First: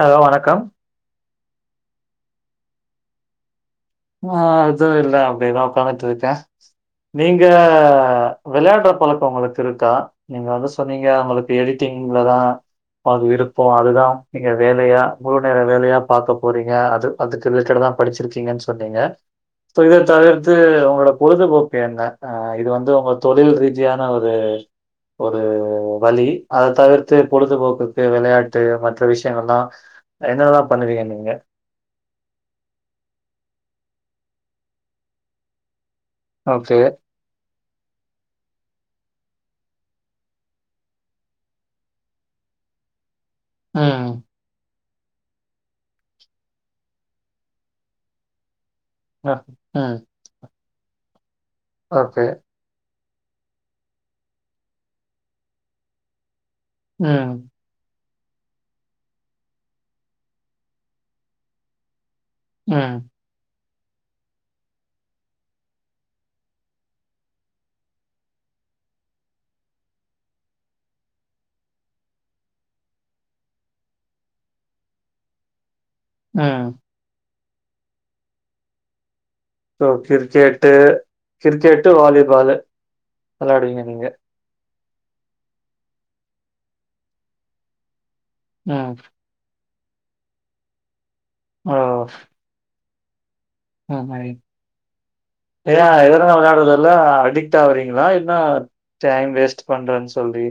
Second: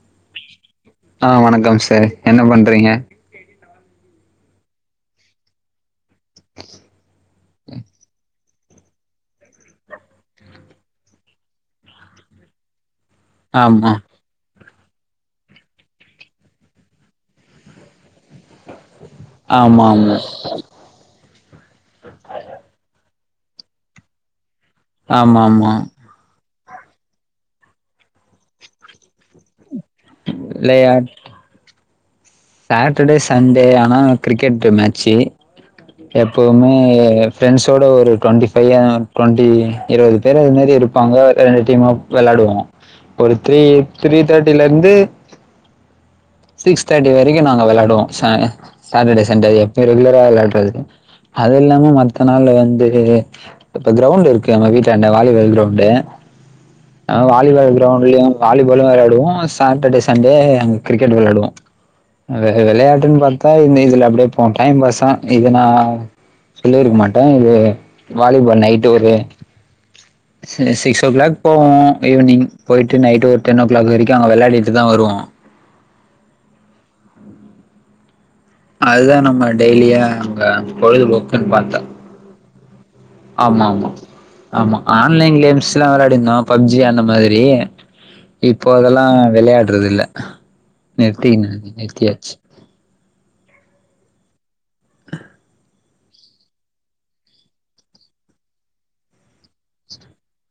Hello வணக்கம் ஆ வணக்கம் சார் என்ன பண்றீங்க ஆ எது இல்ல அப்டியேதா ஓகாந்துட்ருக நீங்க விளையாடுற பழக்கோ உங்களுக்கிருக்கா நீங்க வந்து சொன்னீங்க நமளுக்கு எடிட்டிங்ல தான் அது இருப்போம் ஆமா அதுதான் நீங்க வேலையா முழு நேரம் வேலையா பாக்க போறீங்க அது அதுக்கு ரிலேட்டட் தான் படிச்சிருக்கீங்க சொன்னீங்க சோ ஆமா இத ஆமா தவிர்த் து உங்களோட பொழுதுபோக்கு என்ன ஆ இது வந்து உங்க தொழில் ரீதியான ஒரு ஆமா ஆமா வலி அத தவிர்த்து பொழுதுபோக்குக்கு விளையாட்டு மற்ற விஷயங்கள்ல்லா என்னலா பண்ணுவீங்க விளையாட் நீங்க சாட்டர்டே சண்டே ஆனா கிரிக்கெட்ட மேட்சு எப்பவுமே ஓகே. ஃப்ரெண்ட்ஸோட ஒரு டுவெண்ட்டி ஃபைவ் டுவெண்ட்டி இருபது பேர் அதுமாரி இருப்பாங்க ரெண்டு டீமாக விளாடுவோ ஒரு த்ரீ ம். த்ரீ தேர்ட்டிலந்து சிக்ஸ் தேர்ட் வரைக்கும் நாங்க விளையாடுவோம் சாட்டர்டே அ சண்டே எப்பய ம். ரெகுலரா விளையாடுறது அது இல்லாம மத்த ஓகே. நாள் வந்து இப்ப கிரௌண்ட் இருக்கு நம்ம வீட்டல அண்ட வாலிபால் கிரௌண்டு் ம். வாலிபால் கிரௌண்ட்லயும் வாலிபாலும் விளாடுவோம் சாட்டர்டே சண்டே அங்க கிரெட் விளையாடுவோம் ம். விளையாட்டுன்னு பாத்தா இந்த இதுல அப்படியே போம் டைம் பாஸ் இதுனான் சொல்ல இருக்க மாட்டேன் இது வாலிபால் நைட் ஒரு ச சிக்ஸ் ஓ கிளாக் போவோம் ஈவினிங் போயிட்டு நைட் ஒரு டென் ஓ கிளாக் வரைக்கும்ங்க விளையாடிட்டு தான் வருவோம் உம் அதுதான் நம்ம ஸோ டெய்லியா அங்க கிரிக்கெட்டு பொழுதுபோக்குன்னு பாத்த கிரிக்கெட்டு, வாலிபாலு ஆமா வெளாடுவீங்க ஆமா நீங்க? ஆமா ஆன்லைன் கேம்ஸ்லா விளையாடிருந்தோ பப்ஜி அந்த மாதிரி இப்போ ம். அதெல்லா விளையாடுறதுல்ல நிருத்தினா ஓ! நிருத்தியாச்சு தாமரை [unintelligible] நல்லா அடிக்ட் ஆவறீங்களா என்ன டைம் வேஸ்ட் பண்றன் சொல்லி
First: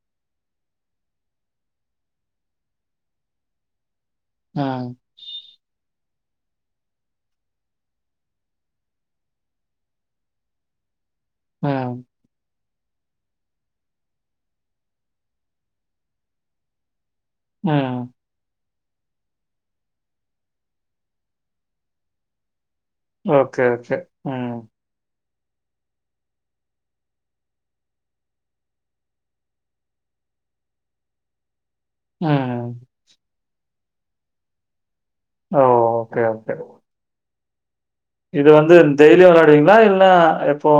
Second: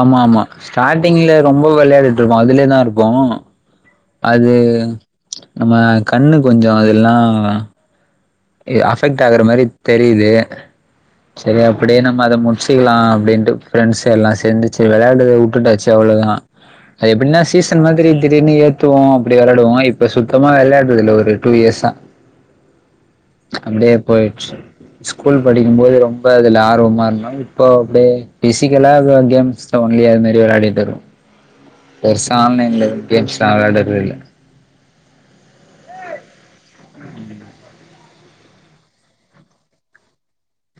ஆமாம்மா ஸ்டார்ட்டிங்ல ரொம்ப விளையாடிட்ருப்போ அதுலே தா இருக்கு அது ம். நம்ம கண்ணு கொஞ்சோ அதுலா அஃபெக்ட் ஆகுற மாரி தெரிது செரி ம். அப்படே நம்ம அத மு ச்சிக்கலா அப்டின்ட்டு பிரண்ட்ஸ் எல்லா சேந்து சேர் விளையாடுறத உட்டுட்டு டச்சு அவ்ளோ தா அது எப்டின்னா சீசன் ம். மாதிரி திடீர்ன்னு ஏத்துவோ அப்படி வெளையாடுவோ இப்ப சுத்தமா வெளையாடுறதுல்ல ஒரு டூ இயர்ஸ்ஸா ஓகே, ஓகே. அப்டியே போயிர்ச்சு ம். ஸ்கூல் படிக்கும்போது ரொம்ப அதுல ஆர்வமா இருந்த இப்போ அப்டே பிசிக்கலா எதோ கேம்ஸ் டவுன்லயே அது மேரி வெளையாடிட்டு வருவோ பெருசா ம். ஆன்லைன்ல எது கேம்ஸ்லா வெளாடுறது இல்ல ஓ ஓகே ஓகே இது வந்து டெய்லியு வெளையாடுவீங்களா இல்ல எப்போ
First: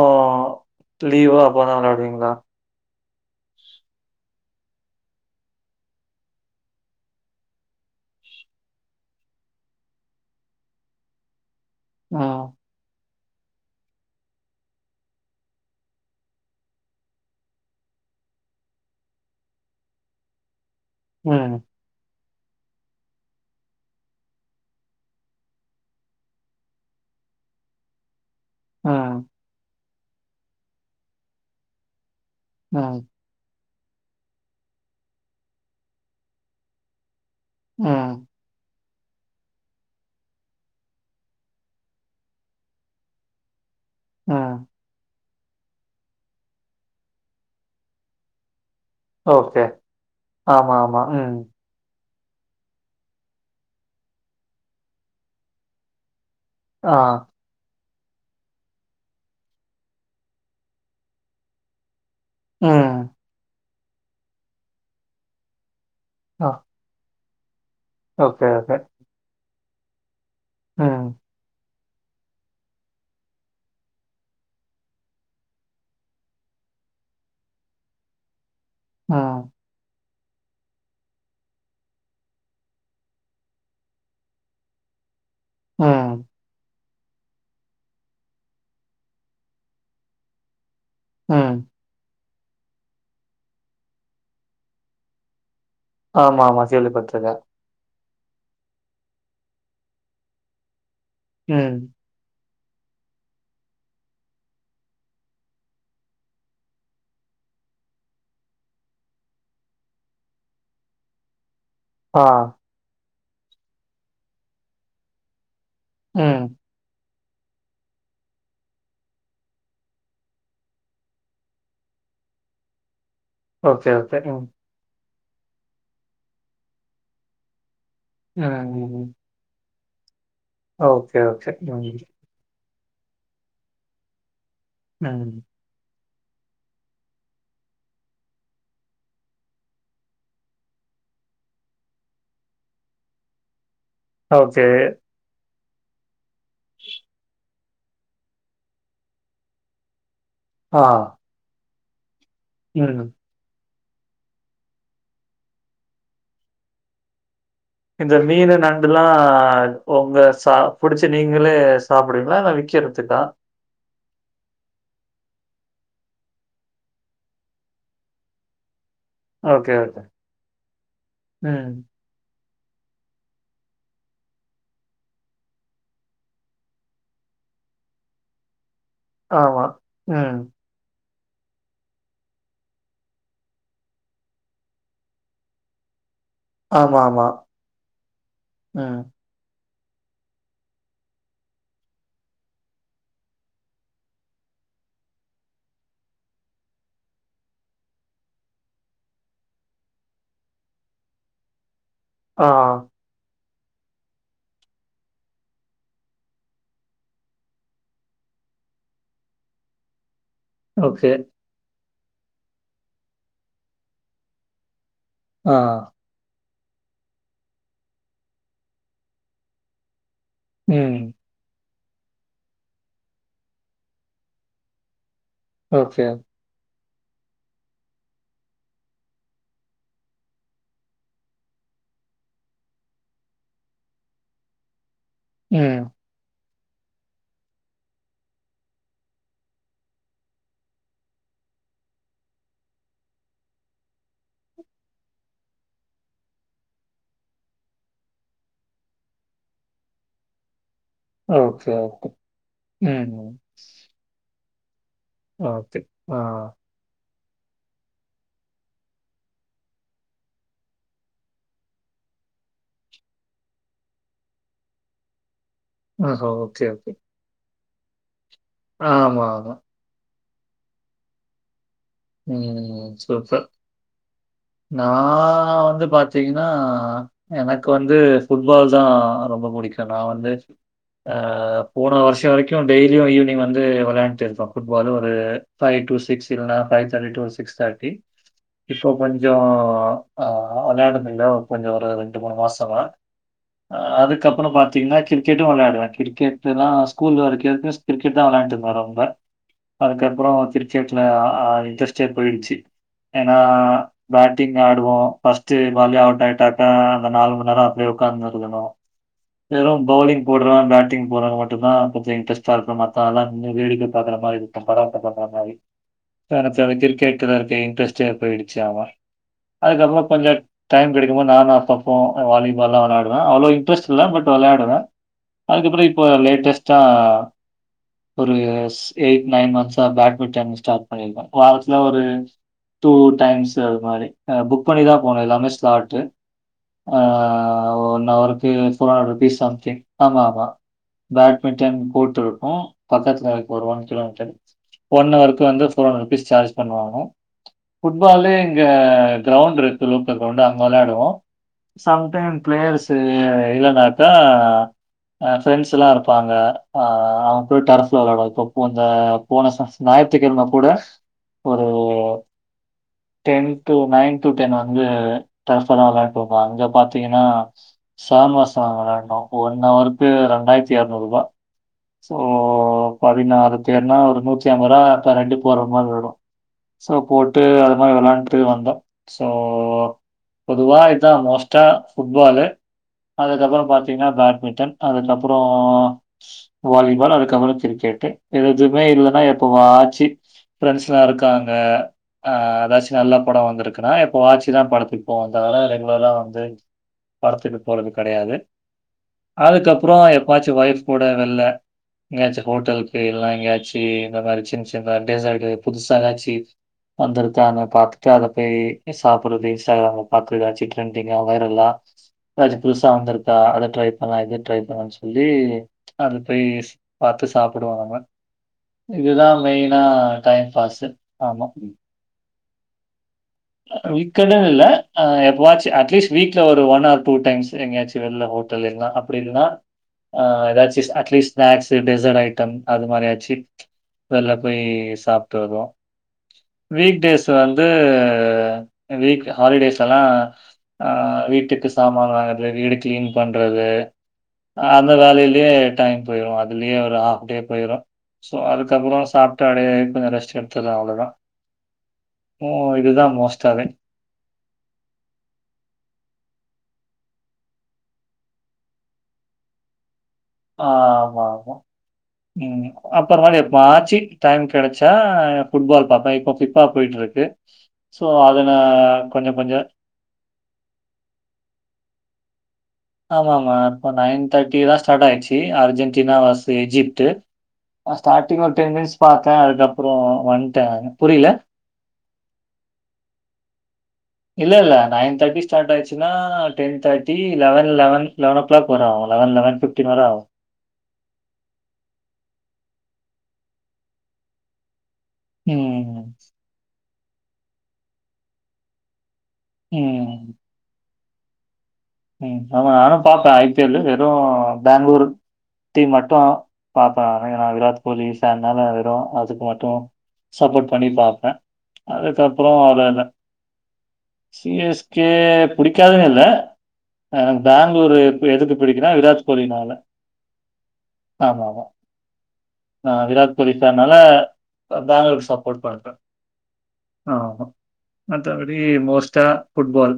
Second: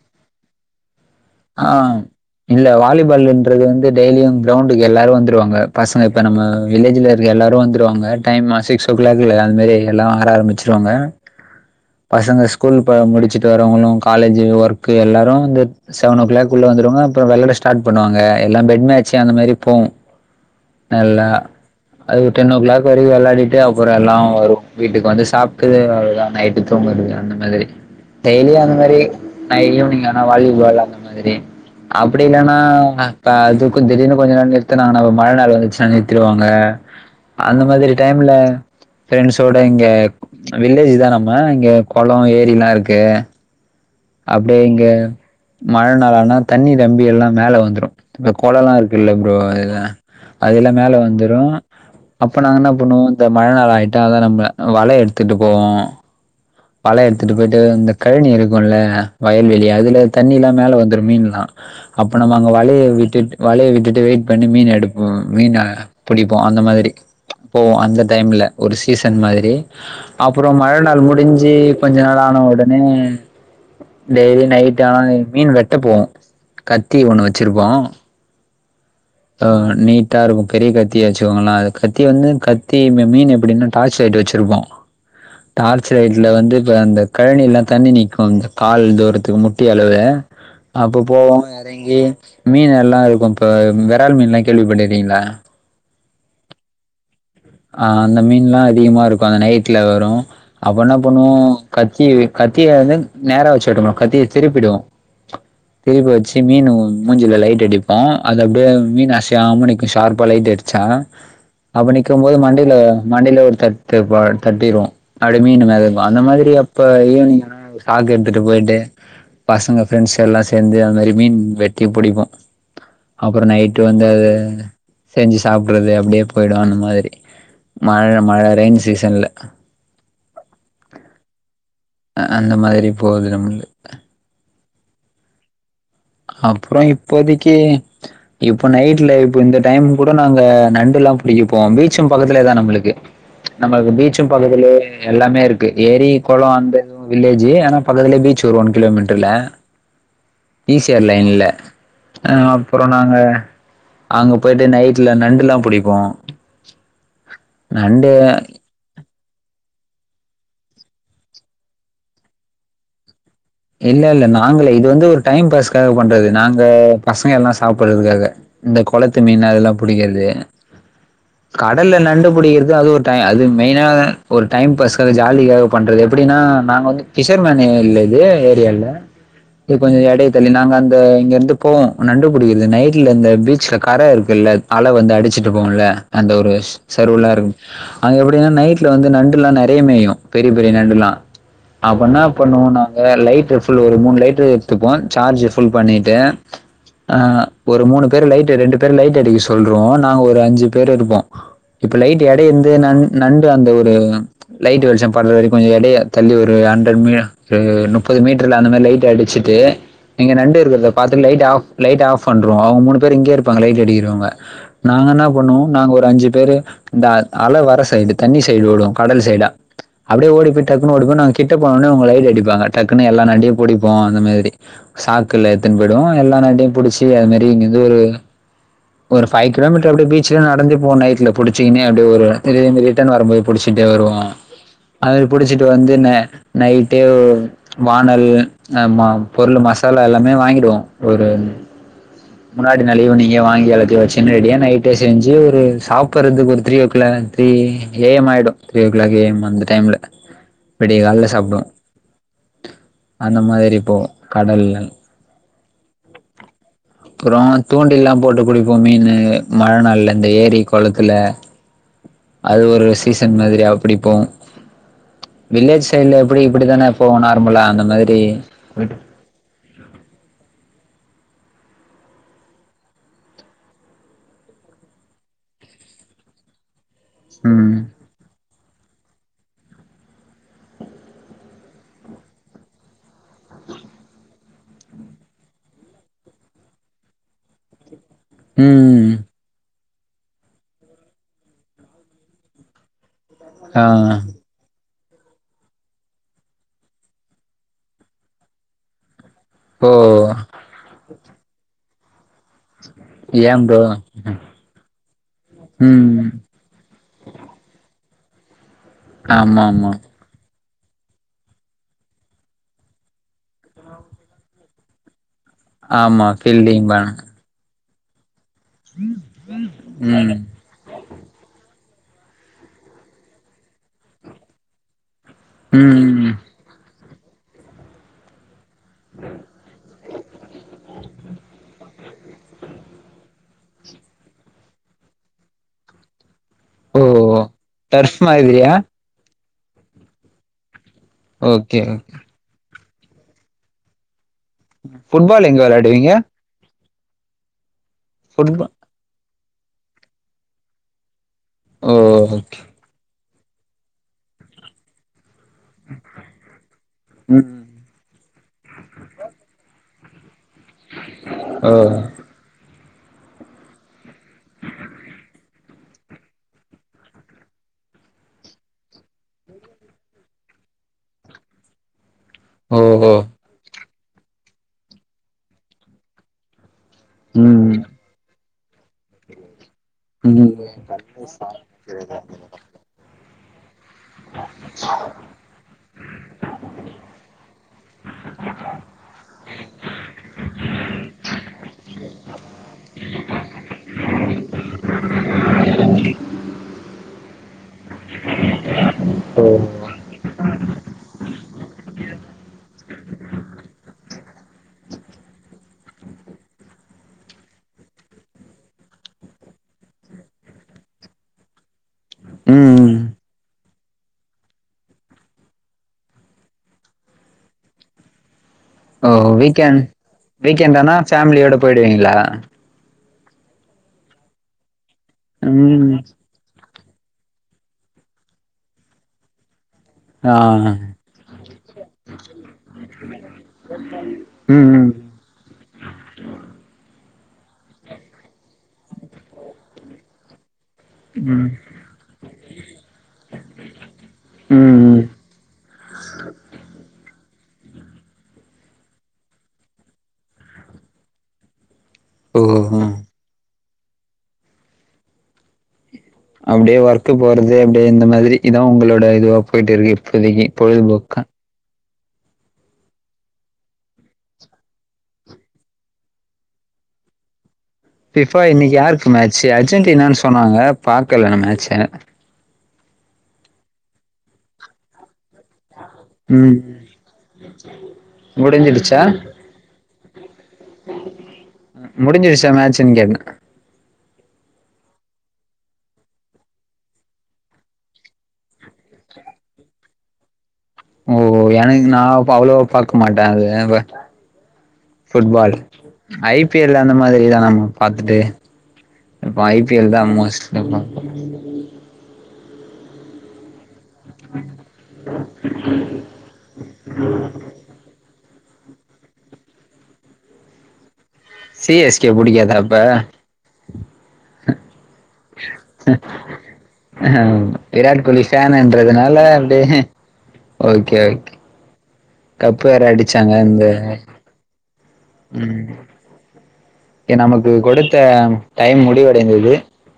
லீவா ஆ அப்பதா விளையாடுவீங்களா இல்ல வாலிபால்ன்றது வந்து டெய்லியு கிரௌண்டுக்கு எல்லாரு வந்துருவாங்க பசங்க இப்ப நம்ம வில்லேஜ்ல எல்லாரு வந்துருவாங்க டைம் சிக்ஸ் ஓ கிளாக்கு அந்மேரி எல்லா வர ஆரம்பிச்சிருவாங்க [unintelligible] பசங்க ம். ஸ்கூல் ப முடிச்சிட்டு வரவங்களு காலேஜ்ஜு ஒர்க்கு எல்லாரு இந்த செவன் ஓ கிளாக் உள்ள வந்துருவாங்க அப்றோ வெள்ளட ஸ்டார்ட் பண்ணுவாங்க எல்லா பெட் மேட்ச்சு அந்தமாரி போவோ நல்லா ம். அது ஒரு டென் ஓ கிளாக் வரைக்கு வெளாடிட்டு அப்பறோ எல்லா வரு வீட்டுக்கு வந்து சாப்ட்டுது அவ்ளதா நை ட்டு தூங்கறது அந்த மாதிரி டெய்லியு அந்த மாரி ம். னா ஈவ்னிங் ஆனா வாலிபால் அந்த மாதிரி அப்படி இல்லன்னா ம். ப தூக்கோ திடீர்ன்னு கொஞ்ச நேர நிறுத்தனாங்கனா ஒரு மர நெழ வந்துச்சுனா நிறுத்திறுவாங்க அந்த மாதிரி ம். டைம்ல ஃப்ரெண்ட்ஸோட இங்க வில்லேஜ் தா நம்ம இங்க கொளோ ஏரிலா இருக்கு அப்டே ம். இங்க மழ நாளனா தண்ணி நம்பி எல்லா மேல வந்துரு இப்ப கொளலா இருக்குல்ல ப்ரோ ஓகே. அதுல அது எல்லா ஆமா, மேல ஆமா. ம். வந்துரு அப்ப நாங்க என்ன பண்ணுவோ இந்த மழனால ஆயிட்டா அதா நம்ன வல எடுத்துட்டு போவோ ஆ. வல எடுத்துட்டு போயிட்டு இந்த கழினி இருக்குல்ல வயல்வெளி அதுல தண்ணிலா மேல வந்துரு மீன்லா அப்ப நம்ம அங்க வலய ம். விட்டுட் வலய விட்டுட்டு வெயிட் பண்ணி மீன் எடுப்போ மீன புடிப்போ ஆ. அந்த மாதிரி போவோ அந்த டைம்ல ஓகே, ஓகே. ஒரு சீசன் மாதிரி அப்பறோ மழ ம், நாள் முடிஞ்சி கொஞ்ச நாள் ஆன உடனே டெய்லி நைட் ஆனா மீன் வெட்ட போவோ கத்தி ஒன்னு வெச்சிருப்போ அ ம், நீ ட்டா இருக்கு பெரிய கத்தி வெச்சுக்கோங்னா அது கத்தி வந்து கத்தி மி மீன் எப்படின்னா டார்ச் லைட் வெச்சிருப்போ டார்ச் ம், லைட்ல வந்து இப்ப அந்த கழனிலா தண்ணி நிக்கு இந்த கால் தூரத்துக்கு முட்டி அளவே அப்ப போவோ ம். எறங்கி மீன் எல்லா இருக்கு இப்ப வெறால் மீன்லா கேள்வி பட்ருக்கிங்களா ஆமாம்மா கேள்வி பட்ருக்கே அ அந்த மீன்லா அதிகமா இருக்கு அந்த நைட்ல வரு அப்ப என்ன பண்ணுவோ ம். கத்திய கத்திய வந்து நேரா வச்சு வெட்டணு கத்திய திருப்பிடுவோ [inaudible] திருப்பி வச்சு மீனு மூஞ்சில லைட் அடிப்போ அது அப்படியே மீனு அசையாம நிக்கு ஷார்ப்பா லைட் அடிச்சா அப்ப நீ ஆ. க்கும்போது மண்டைல மண்டைலே ஒரு தட்டு வ தட்டிர்வே அப்டி மீனு மெதக்கு அந்த ம். மாதிரி இப்ப ஈவினிங்னா ஒரு சாக்கு எடுத்துட்டு பொயிட்டு பசங்க ஃபிரெண்ட்ஸ் எல்லா சேந்து அந்த மாதிரி மீன் வெட்ரி புடிப்போ அப்றோ நைட்டு ஓகே, வந்து ஓகே. அது ம். செஞ்சி சாப்பறது அப்டியே பொயிடு அந்த மாதிரி மழ மழ ம், ரெயின் ம். சீசன்ல ஓகே ஓகே ம் அந்த மாதிரி போது நம்ல்து நான் அப்றோ இப்போதிக்கி இப்போ நைட்ல இப்ப இந்த டைம் கூட நாங்க நண்டுலா புடிக்க போவோ பீச்சு பக்கத்துல தா நம்ளுக்கு நம்மளுக்கு பீச்சு ஓகே. பக்கத்திலே எல்லாமே இருக்கு ஏரி கொள அந்த இதுவு வில்லேஜி ஆனா பக்கத்துலே பீச்சு வரு ஒன் கிலோமீட்டருல ஆ. ஈஸியார் லைன்ல ஆ அப்புறோ ம். நாங்க அங்க பொயிட்டு நைட்ல நண்டுலா புடிப்போ நண்டு இந்த மீனு நண் இதெல்லா ஒங்க ச புடிச்சு நீங்களே சாப்புடுவிங்களா இல்ல விக்கறதுக்கா இல்ல இல்ல நாங்களே இது வந்து ஒரு டைம் பாஸ்காக பண்றது நாங்க பசங்க எல்லா சாப்பறதுக்காக இந்த கொளத்து மீனா ஓகே, அதெல்லா ஓகே. புடிக்கிறது ம். கடல்ல நண்டு புடிக்கிறது அது ஒரு த அது மெயினாக ஒரு டைம் பாஸ்காக ஜாலிக்காக பண்றது எப்டின்னா நாங்க வந்து ஃபிஷர்மேனு இல்ல இது ஏரியால ஆமா. இது கொஞ்ச எடைய ம். தள்ளி நாங்க அந் போ இங்க இருந்து போவோ நண்டுபுடிக்கறது நைட்ல இந்த பீச்ல கர இருக்குல்ல அல வந்து அடிச்சிட்டு போவுல்ல அந்த ஒரு ஸ் ஆமா, ஆமா. சர்வுலா இருங் அங்க எப்டினா நைட்ல ம். வந்து நண் டுலா நெறைய மேயு பெரிய பெரிய நண்டுல்லா அப்ப என்னா பண்ணுவோ நாங்க லைட்டர் ஃபில் ஒரு மூணு லைடர் எடுத்துப்போ சார்ஜு பில் பண்ணிட்டே ஆ ஒரு மூணு பேரு லைட்டு ரெண்டு பேரு லைட்டு அடிக்க சொல்ருவோ நாங்க ஒரு அஞ்சி பேரு இருப்போ இப்ப லைட்டு ஆ. எடைய இருந்தது நான் நண்டு அந்த ஒரு லைட்டு வெளிச்ச படுற வரைக்கு கொஞ்ச எடைய தள்ளி ஒரு ஹண்ட்ரட் மீ ஒரு நுப்பது மீட்ரு நா இன்னமேலு லைட்டு அடிச்சிட்டு நீங்க நண்டு இருக்கறத ஓகே. பாத்துட்டு லைட்ட ஆஃப் லைட்டு ஆஃப் பண்ருவோ அவங்க மூணு பேரு இங்கே இருப்பாங்க லைட் அடிக்கிறவங்க நாங்கென்னா ஆ. பண்ணுவோ நாங்க ஒரு அஞ்சி பேரு இந்த அ அல வர சைடு தண்ணி சைடு ஓடு கடல் சைடா அப்டியே ஓடி போய் டக்குன்னு ம். ஓடி போய் நாங் கிட்ட போனோனே அவங்க லைட்டு அடிப்பாங்க டக்குன்னு எல்லா நண்டையு புடிப்போ அந்த மாதிரி சாக்கில்ல எத்துன்னு ஓகே. பொய்டுவோ எல்லா நாண்டையு புடிச்சி அது மாதிரி இங்க ஒரு ஒரு ஃபைவ் கிலோமீட்டர் அப்டியே பீச்லே நடந்து போ நைட்ல புடிச்சிங்க அப்டியே ஒரு திரும்பி ரிட்டர்ன் வரும்போது புடிச்சிட்டே வருவாங்க அது புடிச்சிட்டு ம். வந்து நே நைட்டே வானல் அ ம பொருள் மசாலா‌ எல்லாமே வாங்கிடுவோ ஒரு முன்னாடி நள்லே ஈவினிங்கே வாங்கி எல்லாதியு வச்சுகின்னு ரெடியா நைட்டு செஞ்சி ஒரு சாப்பறதுக்கு ஒரு த்ரீ ஓ கிளா த்ரீ ஏம் ஆயிடு த்ரீ ஓ கிளாக் ஏம் அந்த டைம்ல விடிய கால்ல சாப்டுவோ ஓகே, ஓகே. ம். அந்த மாதிரி இப்போ கடல்கள் ஓகே ஆ அப்றோ தூண்டில்லா போட்டு புடிப்போ மீனு மழநாள்ல இந்த ஏரி கொளத்துல அது ஒரு சீசன் மாதிரி அப்டிபோவோ வில்லேஜ் சைட்ல ஆஹா. எப்படி ஓகே, இப்படி தானே ஓகே. போவோ நார்மலா அந்த மாதிரி ஆமா ஆமா ம் சூப்பர் நா வந்து பாத்தீங்கன்னா எனக்கு ம் வந்து ஃபுட்பால் தா ரொம்ப புடிக்கு நா வந்து ஆ போன வர்ஷொ வரைக்கும் டெய்லியும் ஈவினிங் வந்து வெளையாண்டு இருப்போ ஃபுட்பாலு ஒரு ஃபைவ் டூ சிக்ஸ் இல்லன்னா ஃபைவ் தேர்ட்டி டூ சிக்ஸ் தேட்டி இப்போ ம் கொஞ்ச ஆ அனாடாமில கொஞ்ச ஒரு ரெண்டு மூனு மாசமா ஆ அதுக்கப்புற பாத் தீங்கன்னா கிரிக்கெட்டும் விளையாடுவேன் கிரிக்கெட் லா ஸ்கூல்ல வரைக்கு கிரிக்கெட் தா விளான்ட்டுருந்தன் ரொம்ப ஓ அதுக்கப்புற கிரிக்கெட்ல அ இன்ட்ரெஸ்டே போயிடுச்சு ஏன்னா ஏன் ப்ரோ பேட்டிங் ஆடுவோ ஃபஸ்ட் பால்ய ம் அவுட் ஆயிட்டா அ அந்த நாலு மண் நேர அப்டியே உக்காந்து இருக்கணு ஆமா வெறு ஆமா பவுலிங் போட்ற பாட்டிங் போட்றவங்க மட்டுந்தா கொஞ்ச இன்ட்ரஸ்ட் இருக்கும் மத்தவங்கல்லா நின்னு வேடிக்கை பாக்குற மாரி இருக்கு பராக்கு பாக்குற மாரி ஆமா ஃபீல்டிங் மேம் இதுல இருக்க இன்ட்ரெஸ்ட்டே போயிடுச்சு ஆமா அதுக்கப்புற கொஞ்சொ ம் டைம் கெடைக்கும்போ நானு அப்பப்பம் வாலிபால்லா வெளாடுவே அவ்வள இன்ரெஸ்ட்ல்ல பட் வெளாடுவே அதுக்கப்புற இப்போ ம் லேட்டஸ்ட்டா ஒரு எயிட் நைன் மந்த்ஸ் ஆ பேட்மிண்டன் ஸ்டார்ட் பண்ணியிருக்கே வாரத்துல ஒரு டூ டைம்ஸ் அது மாதிரி புக் பண்ணிதா போனும் எல்லாமே ஸ்லாட்டு ஆ ஓ ஒன் டர்ஃப் அவர்க்கு மாதிரியா போர் ஹண்ட்ரட் ருபீஸ் சம்திங் ஆமா ஆமா பேட்மிண்டன் ஓகே ஓகே கோர்ட் இருக்கும் பக்கத்துல இருக்கு ஒரு ஒன் கிலோமீட்டர் ஒன் அவர்க்கு ஃபுட்பால் எங்க வந்து போர் ஹண்ரட் வெளாடுவீங்க ருபீஸ் சார்ஜ் பண்ணுவாங்க புட்பாலு இங்க ஃபுட்பா கிரவுண்ட் இருக்குலூக்க கிரௌண்ட் இருக்கு லோக்கல் க்ரௌன்டு அங்க வெளையாடுவோ ஓ சம்டைம் ஓகே பிளேயர்ஸ் து இல்லனாட்டா அ ஃப்ரெண்ட்ஸ் எல்லா இருப்பாங்க ஆ அவங்க கூட ம் டர்ஃப்ல விளையாடுவோ இப்பப்போ போன ஞாயித்துக்கெழம கூட ஒரு ஓ ten to nine to ten வந்து டர்ப்வெல்லா விளையாட்டுவாங்க அங்க பாத்தீங்கன்னா சா மாசொ விளாண்டோ ஒன் அவருக்கு ரெண்டாயிரத்தி எரநூறு ரூபா ஓ ஓ ஓ பதினாறு பேருனா ஒரு நூத்தி அம்பது ரூபா [unintelligible] போற மாரி இருக்கும் சோ போட்டு அது ம் மாரி வெளாண்டு வந்தோ சோ ம் பொதுவா இதா மோஸ்டா புட்பாலு அதுக்கப்புற பாத் தீங்கனா பேட்மிட்டன் அதுக்கப்புற வாலிபால் அதுக்கப்புற கிரிக்கெட்டு எதுவுமே இல்லன்னா எப்ப வாச்சு பிரெண்ட்ஸ் லா இருக்காங்க ஆ எதாச்சு நல்ல படொ வந்திருக்குன்னா எப்பவாச்சி தான் படத்துக்கு போவோ தவிர ரெகுலரா வந்து படத்துக்கு போறது கெடையாது ஓ அதுக்கப்புற எப்பவாச்சு ஒய்ஃப் கூட வெள்ல எங்கேயாச்சு ஹோட்டல்க்கு இல்லனா எங்கேயாச்சு இந்த மாதிரி சின்ன சின்னதா டெசர்டு புதுசா எதாச்சு வந்திருக்கு அங்க பாத்துட்டு அதை போய் சாப்பிடுறது இன்ஸ்டாகிராம பாத்து எதாச்சு டிரேண்டிங்கா வைரல்லா எதாச்சு புதுசா ம் வந்திருக்கா அத ட்ரை பண்ணலா இத ட்ரை பண்ணலானு சொல்லி அது போய் பாத்து சாப்பிடு நாங்க ஓ இதுதா மெயினா வீக்கெண்ட் டைம் வீக்கெண்ட் ஆனா ஃபேமிலியோட போயிடுவீங்களா வீக்கன்ட்டுன்னு இல்ல எப்பவாச்சு ம் அட்லீஸ்ட் வீக் ல ஒரு ஒன் ஆர் டூ டைம்ஸ் எங்கயாச்சு வெள்ல ஹோட்டலு எல்லா அப்படி இல்லனா ஆ எதாச்சு அட்லீஸ்ட் ஸ்நாக்ஸ் டெசர்ட் ஐட்டம் அது மாதிரியாச்சு வெள்ல போய் ம் ம் சாப்ட்டு வருவோ வீக் டேஸ் வந்து வீக் ஹாலிடேஸ் எல்லா ஆ ம் ம் வீட்டுக்கு சாமான் வாங்கறது வீடு கிளீன் பண்றது அந்த ம் வேலையில் ப்டியே டைம் போயிரு அதுலயே ஒரு ஆஃப் டே போயிரு சோ அதுக்கப்புற சாப்படு அப்டியே கொஞ்ச ரெஸ்ட் எடுத்தறே அவ்ளோதா ஓ இதுதா மோஸ்டா வே அப்டியே ஒர்க்கு போறது அப்டியே இந்த மாதிரி இதா உங்களோட இதுவா போயிட்டு இருக்கு இப்போதைக்கு பொழுதுபோக்கா ஆமாமா. ம் அப்புற மாரி எப்பாச்சி டைம் கெடைச்சா ஃபுட்பால் பாப்பே இப்போ ஃபுட்பால் போயிட்டு இருக்கு ஃபிஃபா இன்னைக்கு யாருக்கு மேட்சு அர்ஜென்டினான்னு சொன்னாங்க பாக்கல நா மேட்ச ஆமா ஆமா இப்ப நைன் தேர்டி தா ஸ்டார்ட் ஆயிச்சு டி அர்ஜென்டினா வாச ம். எஜிப்ட்டு ஸ்டார்ட்டிங் ஒரு டென் முடிஞ்சிடுச்சா? மினிட்ஸ் பாத்தே அதுக்கப் அப்புறோ வன்ட்டே நானு புரில முடிஞ்சுருச்சா மேட்சுன்னு கேட்டே இல்ல இல்ல நைன் தேர்ட்டி ஸ்டார்ட் ஆயருச்சுனா டென் தேட்டி eleven eleven eleven o'clock வர ஆகு லவன் லவன் ஃபி ஃப்டின் வர ஆகு ஓ ஓ எனக்கு நா இப்ப அவ்ளோ பாக்க மாட்டே அது ஃபுட்பால் ம். ஐபிஎல் அந்த மாதிரிதா நம்ம பாத்துட்டு இப்ப ஐபிஎல் தா ம். மோஸ்டா பாப்போ ம் ஆமா நானு பாப்பே ஐபிஎல்லு அப்றோ பாங்களூர் டீம் மட்டு பாப்பே ஏனா விராத் கோலி அதனால வெறு அதுக்கு மட்டு சப்போர்ட் பண்ணி பாப்பே சிஎஸ்கே அதுக்கப்புற புடிக்காதா அப்ப? ஒரு [unintelligible] சிஎஸ்கே புடிக்காதுன்னு இல்ல அ பாங்களூரு விராட் கோலி எதுக்கு பிடிக்கன்னா ஃபேனுன்றதுனால விராத் கோலினால அப்படியே ஓகே ஓகே. ஆமா ஆமா கப் வேற ஆ அடிச்சாங்க விராத் கோலி இந்த ஃபேன்னால அதா அவருக்கு சப்போர்ட் பண்றே ஆ நமக்கு கொடுத்த மத்தபடி டைம் மோஸ்டா முடிவடைந்தது. ஃபுட்பால்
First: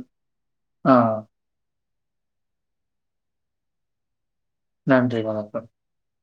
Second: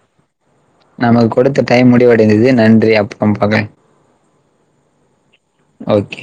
ஆ நமக்கு கொடுத்த டைம் முடிவடைந்தது நன்றி அப்பறோ பாக்க நன்றி வணக்க ஓகே